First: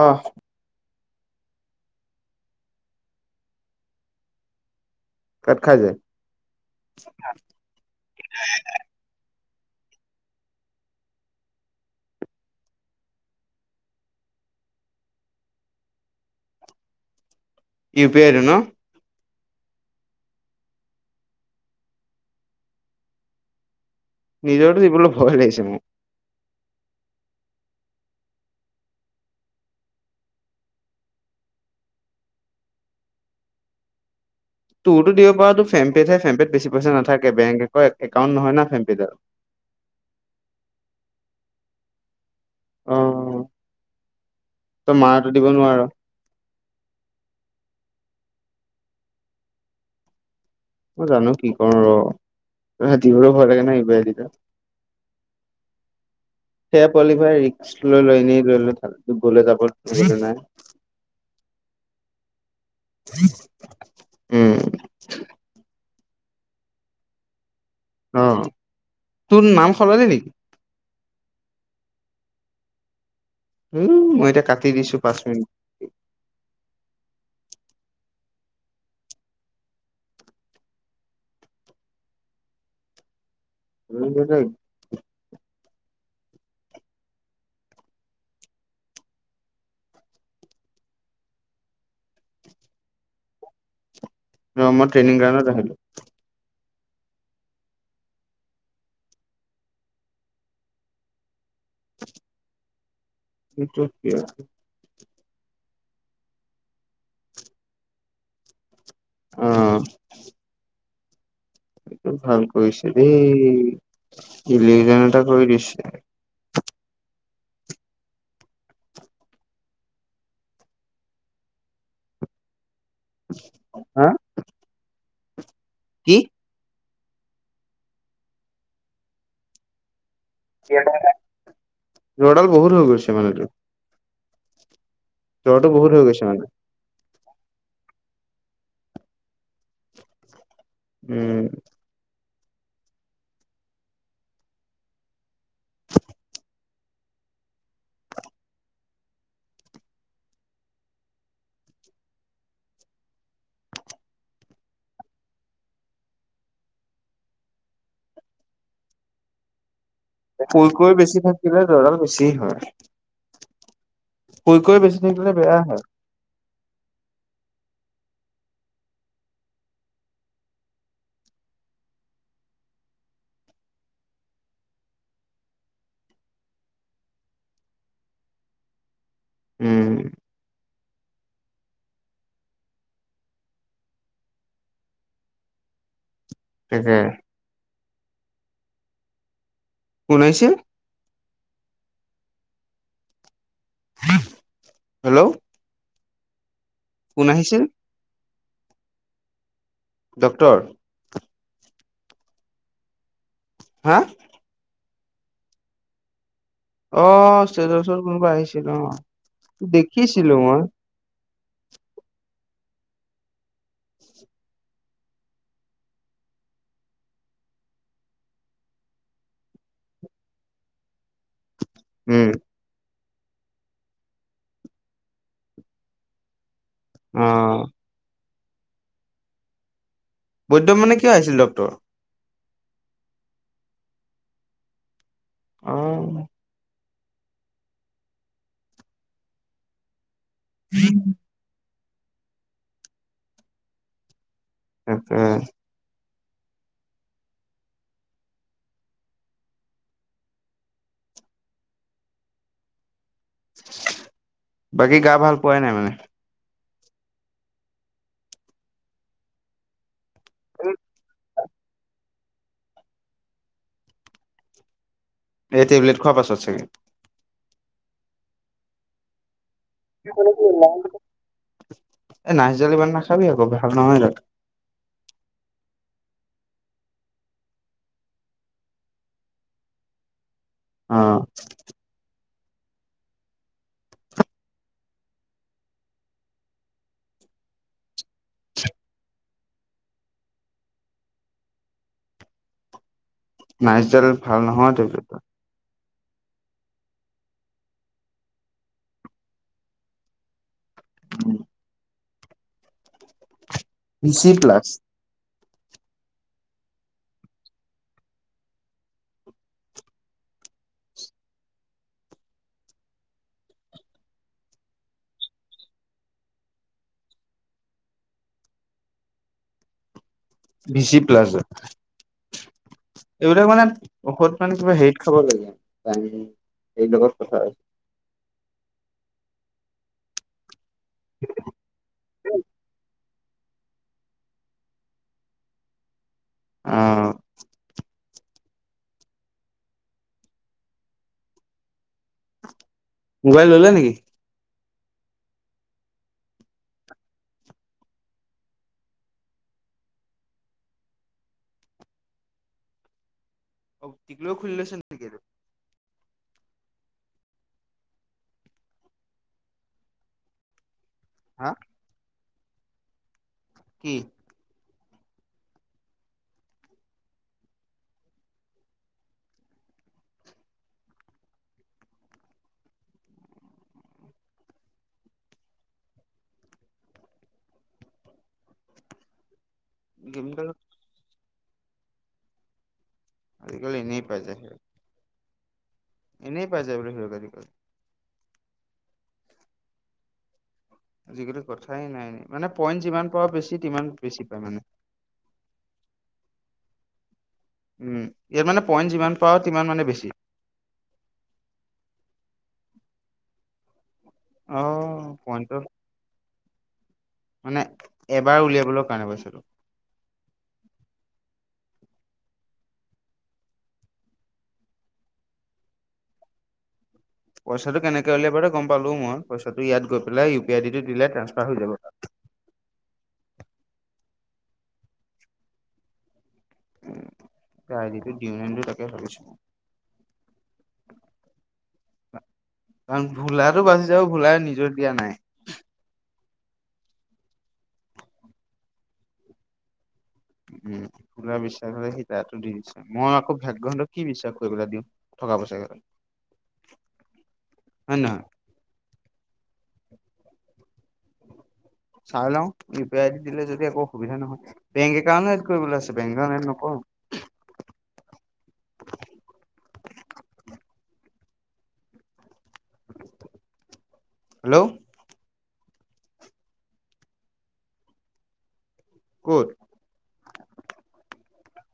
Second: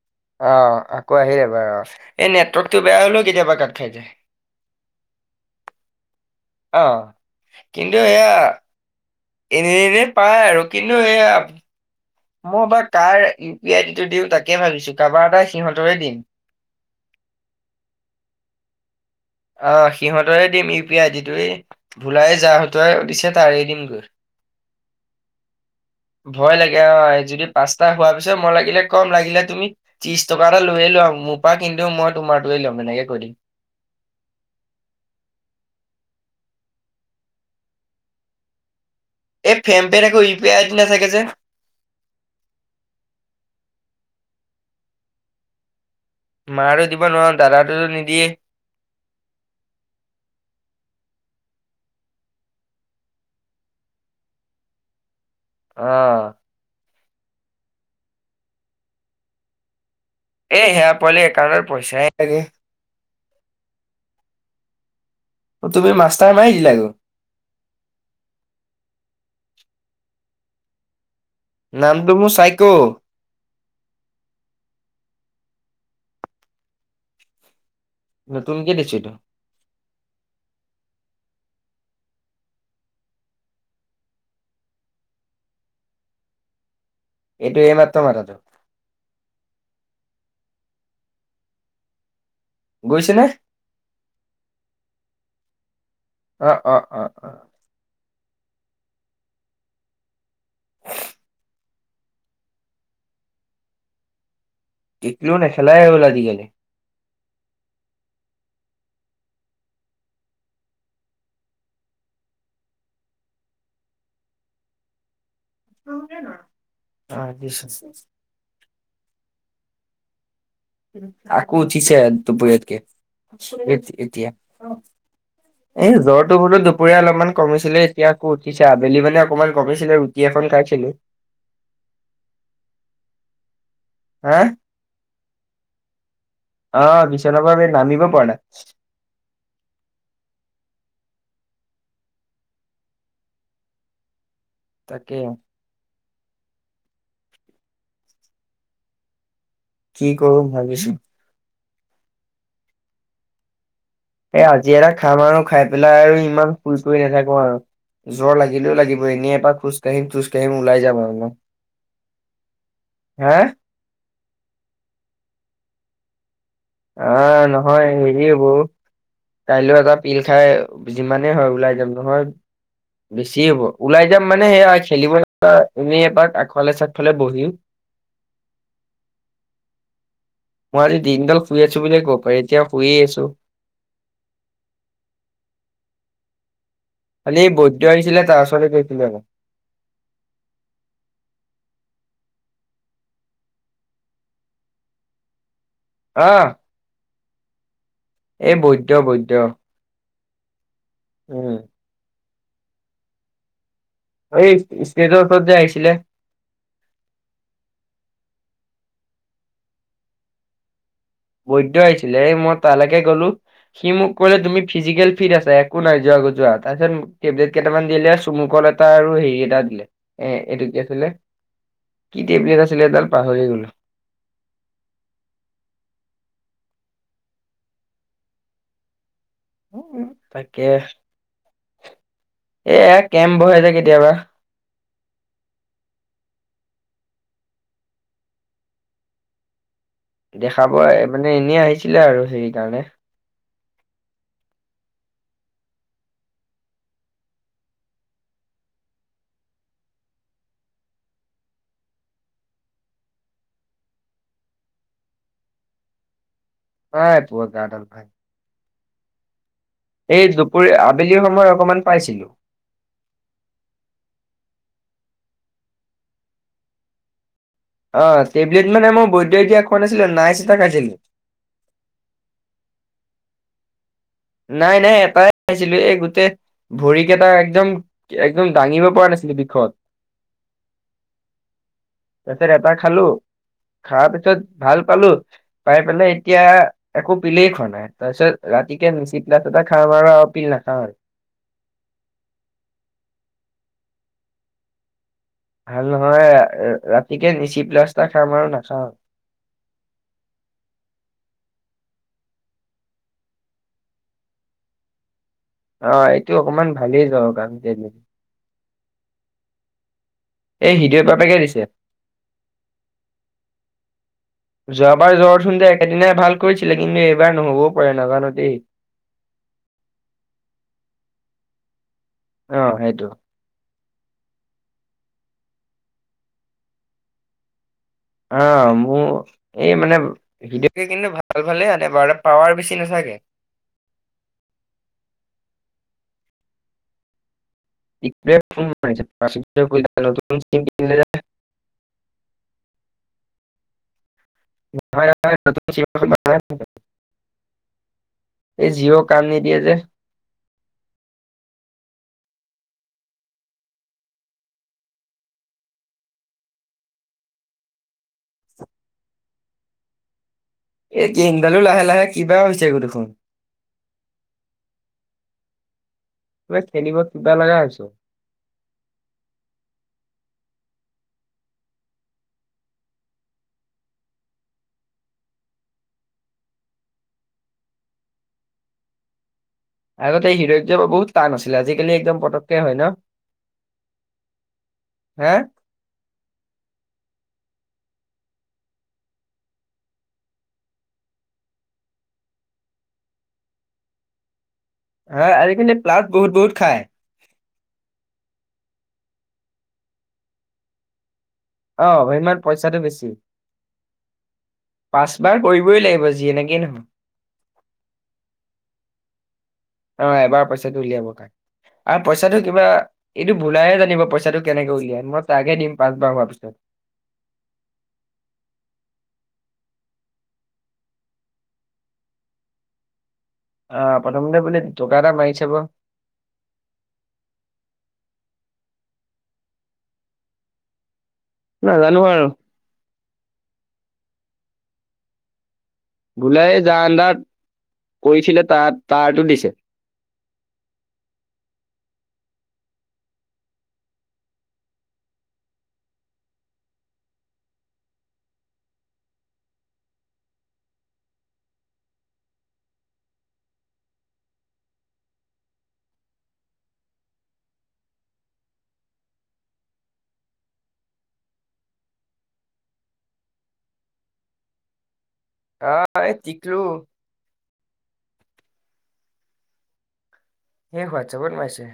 অহ আহ আকৌ আহিল এবাৰ। এই নেটৱৰ্কতটো বেয়া হলেও কেতিয়াবা কাত খাই যায়। কাত খাই যায়। আহ, কিন্তু এয়া - এনে এনেই পায় আৰু কিন্তু এয়া মই বাাৰ কাৰ ইউ পি আই আই ডিটো দিওঁ তাকে ভাবিছোঁ কাৰোবাৰ এটা সিহঁতৰে দিম [inaudible] ই পি আইটো ন অ সিহঁতেৰে দিম U P I I D োৱে ভোলাই যাহঁতৰে দিছে তাৰে দিম গৈ নিজৰটো দিবলৈ ভয় লাগিছে মই ভয় লাগে অ যদি পাঁচটা হোৱাৰ পিছত মই লাগিলে কম লাগিলে তুমি ত্ৰিশ টকা এটা লৈয়ে লোৱা মোৰ পৰা কিন্তুও মই তোমাৰ দোৱে ল'ম তেনেকে কৈ দিম তোৰতো দিব পৰা তো ফেমপেহে ফেমপ'ত বেছিইচাথাকেংক একাউট নহ ন ফেমপে'ত এই ফেম পেনে একো ই পি আই নাথাকে যে অ তই মাৰো দিব নোৱাৰ মাটো দিব নোৱাৰো দাদাটোো নিদিয়ে মই জানো কি কৰো ৰ হাতীবোৰ ভয় লাগে ন এইবাৰা আহ কোৱালিফাই ৰিক্কছ লৈ লৈনে লৈ ললো গ'লে যাবত এই সেয়া পোৱালি একাউণ্টৰ পইচাই নেথাকে উম তুমি মাষ্টাৰ মাৰি দিলাগৈ অ তোৰ নাম সলনি নেকি নামটো মোৰ চাইক উম মই এতি কাটি দিছো পাঁচ মিনিট নতুন কে দিছো এইটো [unintelligible] এইটো এইমাত্ৰ মঠটো গৈছেনে মমই ্ৰেইং ৰা নিলো অ অ অ অ [unintelligible] [unintelligible] একলও নাই খেলাই বল আজিকালি উম সেটো ভাল কৰিছে দেই লিভিজন এটা কৰি দিছে অ বিশছ আকো উঠিছে দুপৰীয়াত কে হা এতিয়া এই কি? জ্বৰটো বোলো দুপৰীয়া অলপমান কমিছিলে এতিয়া আকৌ উঠিছে আবেলি মানে অকণমান কমিছিলে এখন খাইছিলো জ্বৰডাল বহুত হৈ গৈছে মানে ৰ হা জ্বৰটো বহুত হৈ গৈছে মানে অ নামিব পা উম তাকেই কি কৰম ভাবিছো এই আজি এটা খাম আৰু খাই পেলাই আৰু ইমান ফুৰ কৰি নাথাকো আৰু জ্বৰ লাগিলেও লাগিব এনেই এপ পৰা খোজ কাঢ়িম খোজ কাঢ়িম ওলাই কুলকৈ যাম আৰু বেছি মই। থাকিলে জৰাল বেছি হয় হা কৈ কৈ বেছি থাকিলে বেয়াাই হয় আহ নহয় হেৰি হব কাইলৈ এটা পিল খাই যিমানেই হয় ওলাই যাম নহয় বেছি হ'ব ওলাই যাম মানে সেয়া খেলিব এনেই এবাক আগফালে চাইফালে বহিম [inaudible] উম মই আজি দিনডাল শুই আছো বুলিয়ে কব পাৰি এতিয়া শুইয়ে আছো [inaudible] তাকে কালি এই বৈদ্য আহিছিলে তাৰ আওচতে গৈছিল আ কোনাইছে হেল্ল' আহ কোন আহিছে এ বৈদ্য বৈদ্য ডক্টৰ উম হা? এই ষ্টেটৰ ওচৰত যে আহিছিলে অ জৰ ওচৰত কোনোবা আহিছিলো ন দেখিছিলো মই বৈধ আহিছিলে মই তালৈকে গ'লো সি মোক কলে তুমি ফিজিকেল ফিট আছে। একো নাই, যোৱাগৈ যোৱা। তাৰপিছত টেবলেট কেটামান দিলে আৰু চুমুকল এটা আৰু হেৰি এটা এ', এইটো কি আছিলে? কি উম, টেবলেট আছিল এইডাল পাহৰিয়ে গ'লোঁ। অ'। উম'। তাকে বৈদ্যমানে কিয় আহিছিল ডক্টৰ? এয়া কেম্প বহাই যে কেতিয়াবা অহ দেখাব মানে এনেই আহিছিলে আৰু সেই কাৰণে তাক বাকী গা ভাল পোৱাই নাই মানে হয় পত গাৰ্ডল ভাই এই দুপৰীয়া, আবেলিৰ সময়ত অকমান পাইছিলোঁ। এই টেবলেট খোৱা পাছত চাগে। অ', টেবলেট মানে মই বৈদ্যয়ে দিয়া খোৱা নাছিলো সি নাইচ ক'লৈকো এটা ওলাই খাইছিলো [unintelligible] এ', নাইচডাল ইমান নাখাবি আকৌ, ভাল নহয় এইডাল। ছিলোঁ। এই গোটেই ভৰি কেটা একদম, একদম দাঙিব পৰা নাছিলো বিষত। অহ'। তাৰছত এটা খালোঁ। খাৱা পিছত ভাল পালোঁ। পাই পেলাই এতিয়া একো পিলেই খোৱা নাই, তাৰপিছত ৰাতি এতিয়া নিচি প্লাছ এটা খাই বাৰ আৰু পিল নাখাওঁ আৰু। নাইচডাল ভাল নহয়টো [unintelligible] ভাল নহয়। ৰা-ৰাতিকে নিচি প্লাছ্টা খাম আৰু নাখাওঁ। নিচি প্লাছ। অ', এইটো অকমান ভালেই জ্বৰৰ কাৰণ টেবলেট। এই হ্ৰীদয় বাপেকে দিছে। যোৱাবাৰ জ্বৰত চোনযে একেদিনাই ভাল কৰিছিলে, কিন্তু এইবাৰ নহ'বও পাৰে, নাজানোঁ দেই। বি চি প্লাজা অ', হেইটো। ঔষধ মানে কিবা হেৰিত খাব লাগে। টাইম্‌লি এই লগত কথা আছ আ', মোৰ, এই মানে হিদে সি কিন্তু ভাল ভালে আনে বাৰু পাৱাৰ বেছি নাথাকে। উম'। [unintelligible] [inaudible] মোবাইল ল'লে নেকি? [unintelligible] নতুন চিম এখন [unintelligible] এই জিঅ' কাম নিদিয়ে যে। অ', তিক্‌লোয়েও খুলি লৈছে নেকি এইটো? এই হা গেমডালো লাহে লাহে কিবা হৈছেগৈ দেখোন। কি? কিবা খেলিব কিবা লাগা আইছো। গেম আগতে এই হিৰইত যাব বহুত টান আছিলে, আজিকালি একদম পতক্‌কে হয় ন? আজিকালি এনেই পাই যায়। হা? এনেই পাই যে। [unintelligible] আজিকালি কথাই নাই, মানে, পইণ্ট যিমান পা বেছিিমান বেছি পায়, মানে। হ, আজিকালি প্লাট বহুত, বহুত খায়। উম ইয়াত মানে পইণ্ট যিমান পাওঁ সমান মানে বেছি অ', ভ ইমান পইচাটো বেছি, অ পাঁচবাৰ পইণ্টৰ কৰিবই লাগিব যি এনেকে মানে এবাৰ উলিয়াবলৈ কাৰণে পইচাটো অ', এবাৰ পইচাটো উলিয়াব আৰু পইচাটো কিবা এইটো ভুলাইে জানিব পইচাটো কেনেকে উলিয়াই, মই তাকে দিম পাঁচবাৰ হোৱাৰ পিছত। [inaudible] পইচাটো কেনেকৈ উলিয়াই বাৰু গম পালোঁ মই। পইচাটো ইয়াত গৈ পেলাই, ইউ পি আইডিটো দিলে, ট্ৰাঞ্চফাৰ হৈ যাব তাত। আ', প্ৰথমতে বোলে দুটকা এটা মাৰি চাব। উম', এই আই ডিটো দিউনে নিদিওঁ তাকে ভাবিছোঁ নাজানোঁ আৰু। কাৰণ ভোলাটো বাচি যাব, ভোলাই নিজৰ দিয়া নাই। ভোলায়ে যাৰ আণ্ডাৰত কৰিছিলে, তাৰ-তাৰটো দিছে। উম', ভোলাই বিশ্বাস হ'লে সি তাৰটো দি দিছে, মই আকৌ ভাগ্য হঁতক কি বিশ্বাস কৰি পেলাই দিওঁ। টকা-পইচাকেটা। [inaudible] [unintelligible] [inaudible] চাই লওঁ, ইউ পি আই দিলে যদি একো অসুবিধা নহয়, বেংক একা এ কৰিব আ বেংক এড নকৰো। [inaudible] হেল্ল'। আহ', [unintelligible] কত? সেই [unintelligible] মাইছে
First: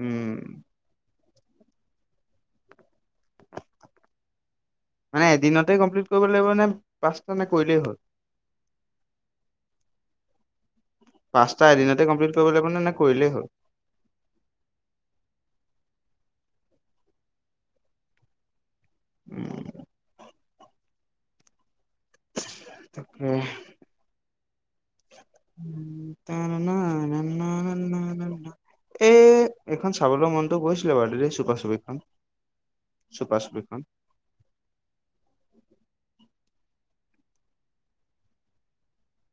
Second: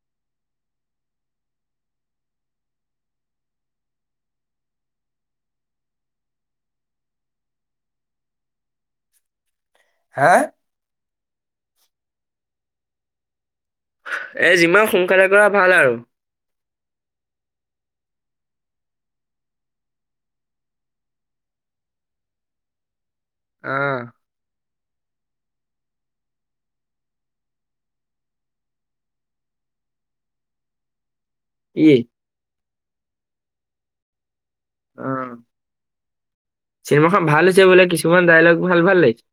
উম। মানে এদিনতে কমপ্লিট কৰিব লাগিব নে, পাঁচটা মে কৰিলেই হ'ল? হা? পাঁচটা এদিনতে কমপ্লিট কৰিব লাগিব মানে, নে কৰিলেই হ'ল? এ, যিমান সোনকালে কৰা ভাল, আৰু উম। [unintelligible] [unintelligible] এ, এখন চাবলৈ মনতটো গৈছিলে [unintelligible] কি চুপা-চুপিখন, চুপা চুপিখন। অ চিনেমাখন ভাল হৈছে বোলে, কিছুমান ডায়লগ, ভাল-ভাল লাগিছে।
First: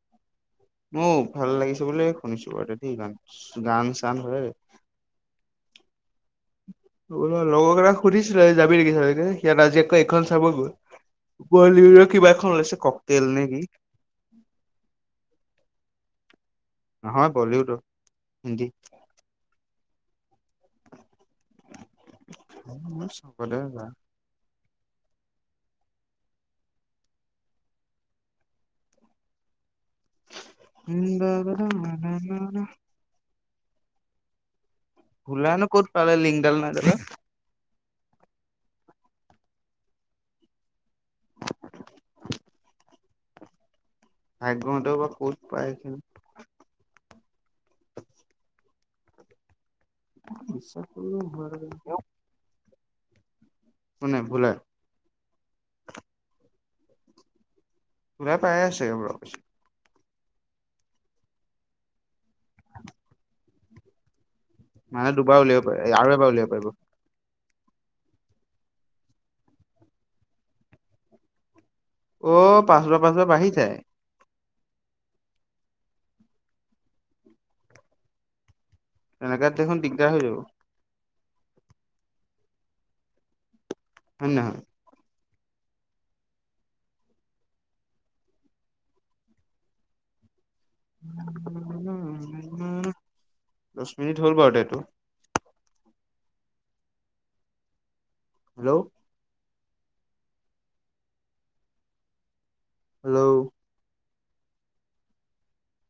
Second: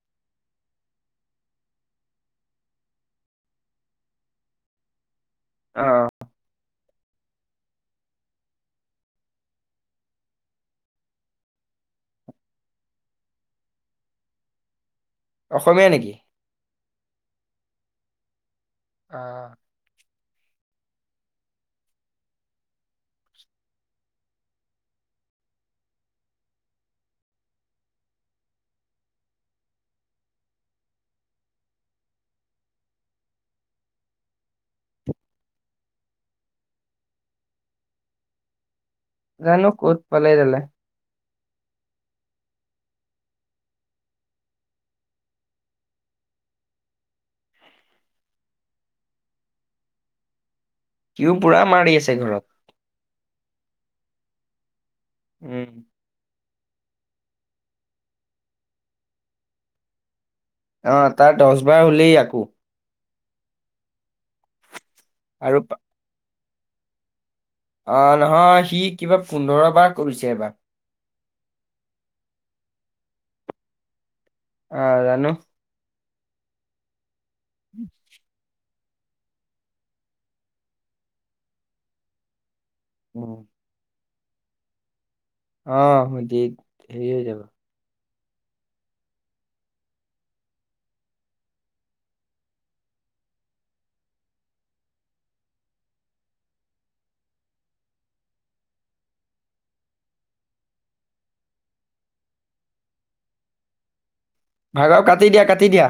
অ', ভাল লাগিছে বুলিয়ে শুনিছো, বাৰু [unintelligible] গান-চান হয়। অ অ লগৰ কেইাক সুধিছিলোে যাবি লাগি সয়াত আজিয়ৈ এইখন চাব গ'ল বলিউ কিবা এখন ওলাইছে কক তেেল নেকি অসমীয়া নেকি নহয় বলিউডৰ হিন্দী অ চাবতে যা এ মানান ভোল নো ক'ত পালে লিংডাল না যাব জানো ক'ত পালাই জালে ভাগ্যহতে বা ক'ত পাইছিল নিশ্চয় সও পুৰা মাৰি আছে ঘৰত শ নাই ভুল উম। তৰা পাই আছে গ অ', তাৰ দহ বাৰ হ'লেই আকৌ। মানে দুবাৰ উলিয়াব আৰু পাৰি আৰু এবাৰ উলিয়াব পাৰিব। আহ নহয় সি কিবা পোন্ধৰ বাৰ কৰিছে এবাৰ অ', পাচবা পাচবা বাঢ়ি যায়। অ', অ', জানো? উম তেনেকাত দেখোন দিগদাৰ হৈ যাব উম হয় ন অ সজিত হেৰি হৈ যাব উ উ দহ মিনিট হ'ল বাৰু দেটো হেল্ল'। হেল্ল'। ভাগাৰ কাটি দিয়া কাটি দিয়া।